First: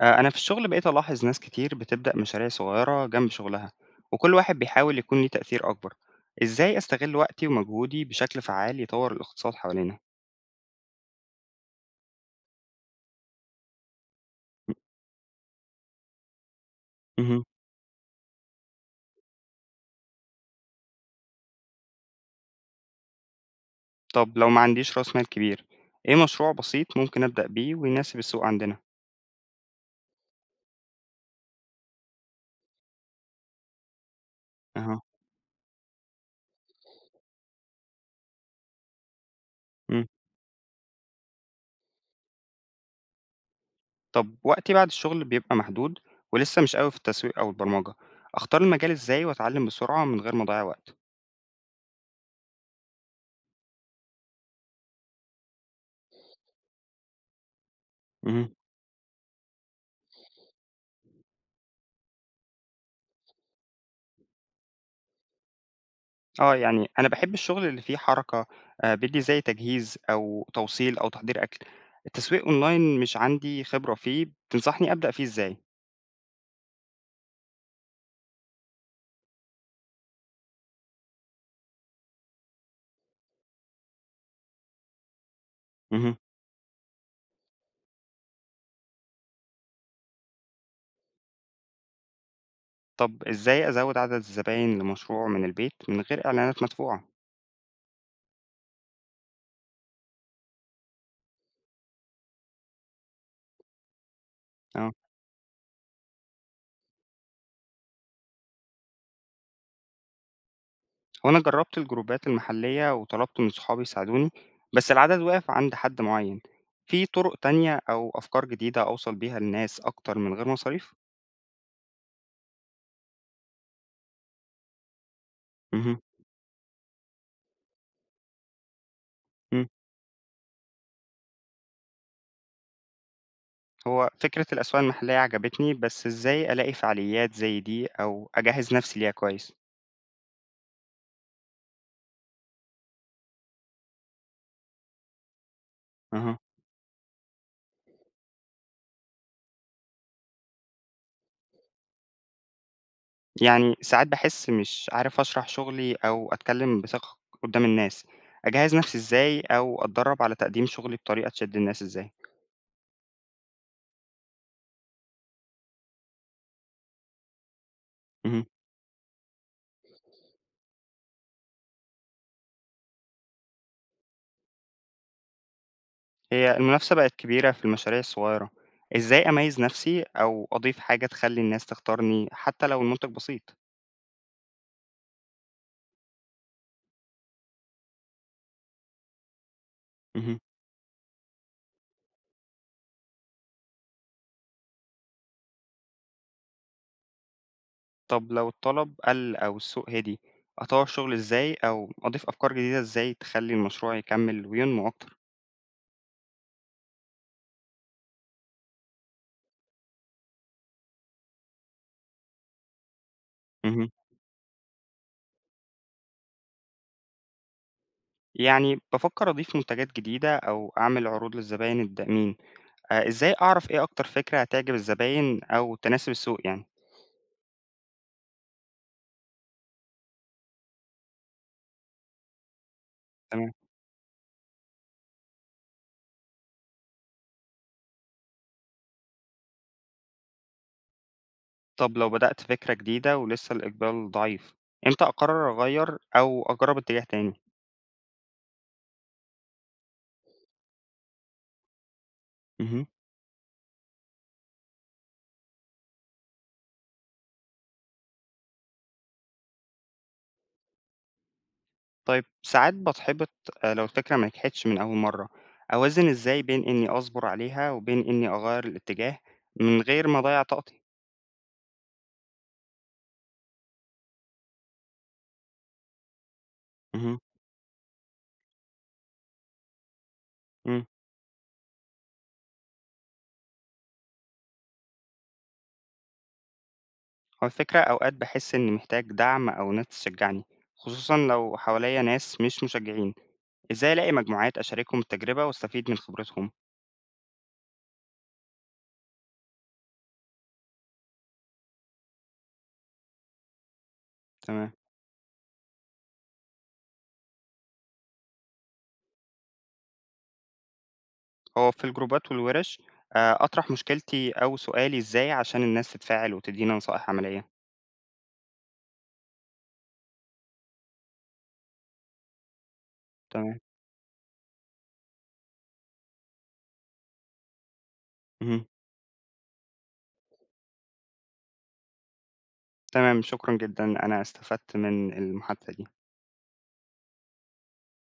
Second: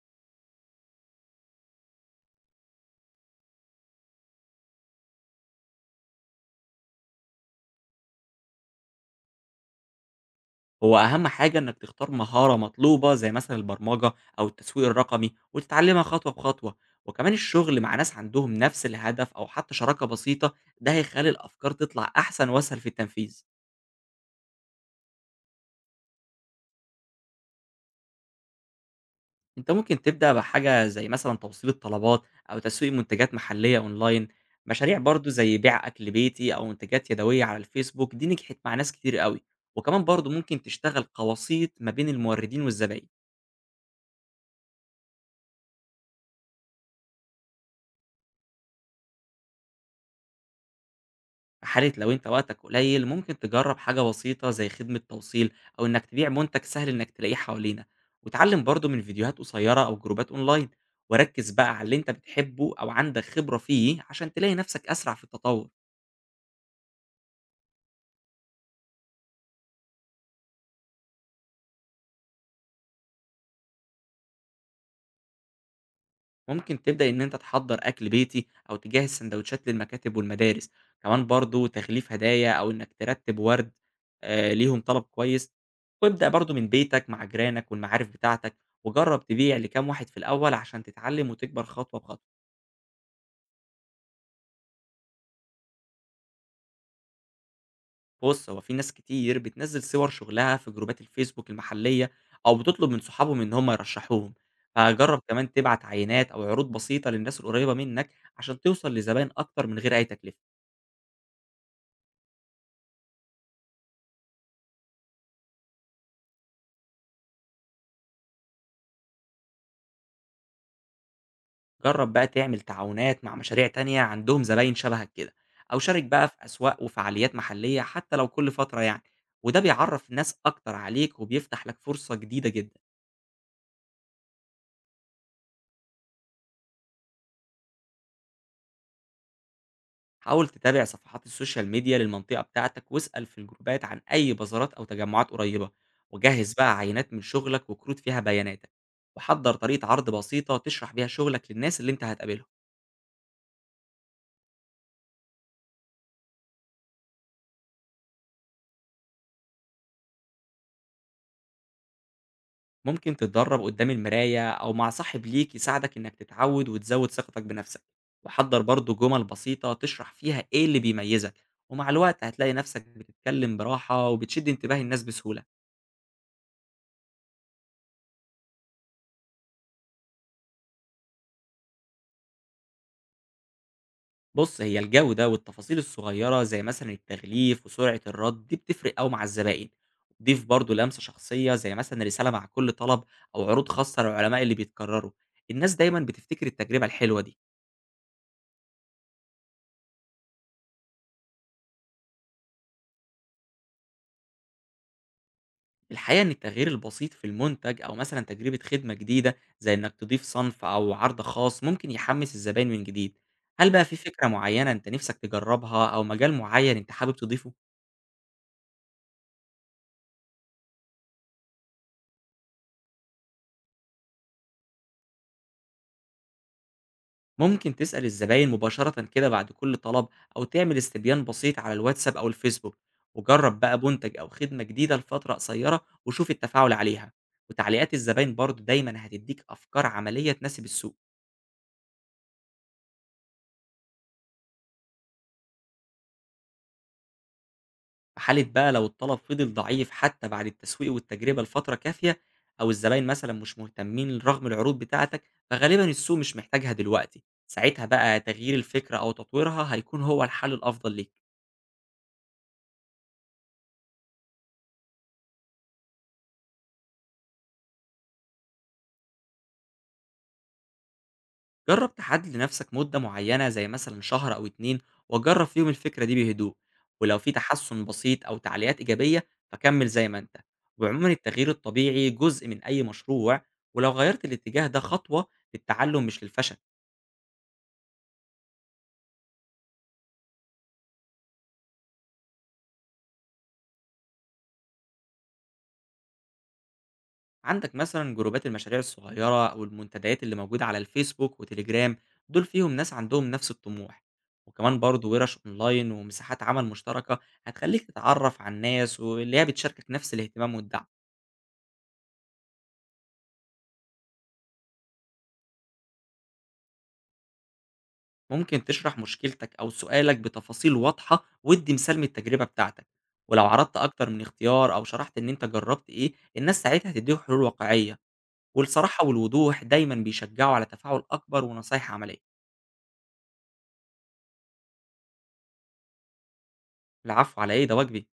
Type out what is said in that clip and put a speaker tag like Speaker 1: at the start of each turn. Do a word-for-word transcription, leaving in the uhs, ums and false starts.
Speaker 1: آه، أنا في الشغل بقيت ألاحظ ناس كتير بتبدأ مشاريع صغيرة جنب شغلها، وكل واحد بيحاول يكون ليه تأثير أكبر. إزاي أستغل وقتي ومجهودي بشكل فعال يطور الاقتصاد حوالينا؟
Speaker 2: هو أهم حاجة إنك تختار مهارة مطلوبة زي مثلًا البرمجة أو التسويق الرقمي، وتتعلمها خطوة بخطوة، وكمان
Speaker 1: مهم.
Speaker 2: الشغل مع ناس عندهم نفس الهدف أو حتى شراكة بسيطة، ده هيخلّي الأفكار تطلع أحسن وأسهل في التنفيذ.
Speaker 1: طب لو ما عنديش رأس مال كبير، إيه مشروع بسيط ممكن أبدأ بيه ويناسب السوق عندنا؟
Speaker 2: أنت ممكن تبدأ بحاجة زي مثلًا توصيل الطلبات أو تسويق منتجات محلية أونلاين، مشاريع
Speaker 1: أها.
Speaker 2: برضه زي بيع أكل بيتي أو منتجات يدوية على الفيسبوك دي نجحت مع ناس كتير أوي، وكمان
Speaker 1: مم.
Speaker 2: برضه ممكن تشتغل كوسيط ما بين الموردين والزباين.
Speaker 1: طب وقتي بعد الشغل بيبقى محدود، ولسه مش قوي في التسويق أو البرمجة. أختار المجال إزاي وأتعلم بسرعة من غير ما أضيع وقت؟
Speaker 2: في حالة لو أنت وقتك قليل ممكن تجرب حاجة بسيطة زي خدمة توصيل أو إنك تبيع منتج سهل إنك تلاقيه حوالينا،
Speaker 1: مهم.
Speaker 2: وتعلم برضه من فيديوهات قصيرة أو جروبات أونلاين، وركز بقى على اللي أنت بتحبه أو عندك خبرة فيه عشان تلاقي نفسك أسرع في التطور.
Speaker 1: آه، يعني أنا باحب الشغل اللي فيه حركة، آآ، بيدّي زي تجهيز أو توصيل أو تحضير أكل. التسويق online مش عندي خبرة فيه، تنصحني أبدأ فيه إزاي؟
Speaker 2: ممكن تبدأ إن أنت تحضّر أكل بيتي أو تجهّز سندوتشات للمكاتب والمدارس، كمان برضه تغليف هدايا أو إنك ترتّب ورد آآ ليهم طلب كويس،
Speaker 1: اهم.
Speaker 2: وابدأ برضه من بيتك مع جيرانك والمعارف بتاعتك، وجرّب تبيع لكام واحد في الأول عشان تتعلّم وتكبر خطوة بخطوة.
Speaker 1: طب إزاي أزوّد عدد الزباين لمشروع من البيت من غير إعلانات مدفوعة؟
Speaker 2: بُص، هو في ناس كتير بتنزّل صور شغلها في جروبات الفيسبوك المحلية أو بتطلب من صحابهم إن هم يرشّحوهم،
Speaker 1: آه،
Speaker 2: فجرّب كمان تبعت عينات أو عروض بسيطة للناس القريّبة منّك عشان توصل لزباين أكتر من غير أي تكلفة.
Speaker 1: هو أنا جرّبت الجروبات المحلية وطلبت من صحابي يساعدوني، بس العدد وقف عند حد معيّن. في طرق تانية أو أفكار جديدة أوصل بيها للناس أكتر من غير مصاريف؟
Speaker 2: جرب بقى تعمل تعاونات مع مشاريع تانية عندهم زباين شبهك كده، أو
Speaker 1: اهم.
Speaker 2: شارك بقى في أسواق وفعاليات محلية حتى لو كل فترة يعني، وده
Speaker 1: إمم.
Speaker 2: بيعرف ناس أكتر عليك وبيفتح لك فرصة جديدة جدا.
Speaker 1: هو فكرة الأسواق المحلية عجبتني، بس إزاي ألاقي فعاليات زي دي أو أجهّز نَفْسي ليها كويس؟
Speaker 2: حاول تتابع صفحات السوشيال ميديا للمنطقة بتاعتك واسأل في الجروبات عن أي بازارات أو تجمعات قريبة،
Speaker 1: اها.
Speaker 2: وجهز بقى عينات من شغلك وكروت فيها بياناتك، وحضر طريقة عرض بسيطة تشرح بيها شغلك للناس اللي انت هتقابلهم.
Speaker 1: يعني ساعات باحس مش عارف أشرح شغلي أو أتكلّم بثقة قُدّام الناس، أجهّز نَفْسي إزاي أو أتدرّب على تقديم شغلي بطريقة تشد الناس إزاي؟
Speaker 2: ممكن تتدرب قدام المراية أو مع صاحب ليك يساعدك إنك تتعود وتزود ثقتك بنفسك،
Speaker 1: اهم.
Speaker 2: وحضر برضو جمل بسيطة تشرح فيها إيه اللي بيميزك، ومع الوقت هتلاقي نفسك بتتكلم براحة وبتشد انتباه الناس بسهولة.
Speaker 1: هي المنافسة بقت كبيرة في المشاريع الصغيرة، إزاي أميّز نَفْسي أو أضيف حاجة تخلّي الناس تختارني حتى لو المنتج بسيط؟
Speaker 2: بص، هي الجودة والتفاصيل الصغيرة زي مثلا التغليف وسرعة الرد دي بتفرق أوي مع الزبائن.
Speaker 1: اهم.
Speaker 2: ضيف برضو لمسة شخصية زي مثلا رسالة مع كل طلب، أو عروض خاصة للعلماء اللي بيتكرروا، الناس دايما بتفتكر التجربة الحلوة دي.
Speaker 1: طب لو الطلب قل أو السوق هدي، أطور الشغل إزاي أو أضيف أفكار جديدة إزاي تخلي المشروع يكمل وينمو أكتر؟
Speaker 2: الحقيقة إن التغيير البسيط في المنتج أو مثلًا تجربة خدمة جديدة زي إنك تضيف صنف أو عرض خاص ممكن يحمس الزباين من جديد، هل بقى
Speaker 1: مهم.
Speaker 2: في فكرة معينة أنت نفسك تجربها أو مجال معين أنت حابب تضيفه؟
Speaker 1: يعني بفكر أضيف منتجات جديدة أو أعمل عروض للزباين الدائمين. آه، إزاي أعرف إيه أكتر فكرة هتعجب الزباين أو تناسب السوق يعني؟
Speaker 2: ممكن تسأل الزباين مباشرة كده بعد كل طلب، أو تعمل استبيان بسيط على الواتساب أو الفيسبوك،
Speaker 1: تمام.
Speaker 2: وجرب بقى منتج أو خدمة جديدة لفترة قصيرة وشوف التفاعل عليها، وتعليقات الزباين برضه دايمًا هتديك أفكار عملية تناسب السوق.
Speaker 1: طب لو بدأت فكرة جديدة ولسه الإقبال ضعيف، إمتى أقرر أغير أو أجرب اتجاه تاني؟
Speaker 2: في حالة بقى لو الطلب فضل ضعيف حتى بعد التسويق والتجربة لفترة كافية، أو
Speaker 1: مهم.
Speaker 2: الزباين مثلا مش مهتمين رغم العروض بتاعتك، فغالبا السوق مش محتاجها دلوقتي، ساعتها بقى تغيير الفكرة أو تطويرها هيكون هو الحل الأفضل ليك.
Speaker 1: طيب ساعات باتحبط. آآ لو الفكرة ما نجحتش من أول مرّة، أوازن إزاي بين إني أصبر عليها وبين إني أغيّر الاتجاه من غير ما أضيّع طاقتي؟
Speaker 2: جرب تحدد لنفسك مدة معينة زي مثلا شهر أو اتنين وجرب فيهم الفكرة دي بهدوء، ولو
Speaker 1: اهم،
Speaker 2: في تحسن بسيط أو تعليقات إيجابية فكمل زي ما أنت.
Speaker 1: إمم.
Speaker 2: وعموما التغيير الطبيعي جزء من أي مشروع، ولو غيرت الاتجاه ده خطوة للتعلم مش للفشل.
Speaker 1: هو الفكرة أوقات باحس إني محتاج دعم أو ناس تشجّعني، خصوصًا لو حواليّا ناس مش مشجّعين. إزاي ألاقي مجموعات أشاركهم التجربة واستفيد من خبرتهم؟
Speaker 2: عندك مثلا جروبات المشاريع الصغيرة أو المنتديات اللي موجودة على الفيسبوك وتليجرام، دول فيهم ناس عندهم نفس الطموح،
Speaker 1: تمام.
Speaker 2: وكمان برضو ورش أونلاين ومساحات عمل مشتركة هتخليك تتعرف على الناس واللي هي بتشاركك نفس الاهتمام والدعم.
Speaker 1: هو في الجروبات والورش، آآ أطرح مشكلتي أو سؤالي إزاي عشان الناس تتفاعل وتدّيني نصائح عملية؟
Speaker 2: ممكن تشرح مشكلتك أو سؤالك بتفاصيل واضحة وادي مثال من التجربة بتاعتك، ولو
Speaker 1: تمام.
Speaker 2: عرضت أكتر من اختيار أو شرحت إن أنت جربت إيه الناس ساعتها هتديك حلول واقعية.
Speaker 1: اهم.
Speaker 2: والصراحة والوضوح دايما بيشجعوا على تفاعل أكبر ونصايح عملية.
Speaker 1: تمام، شكرًا جدًا، أنا استفدت من المحادثة دي.
Speaker 2: العفو، على إيه؟ ده واجبي.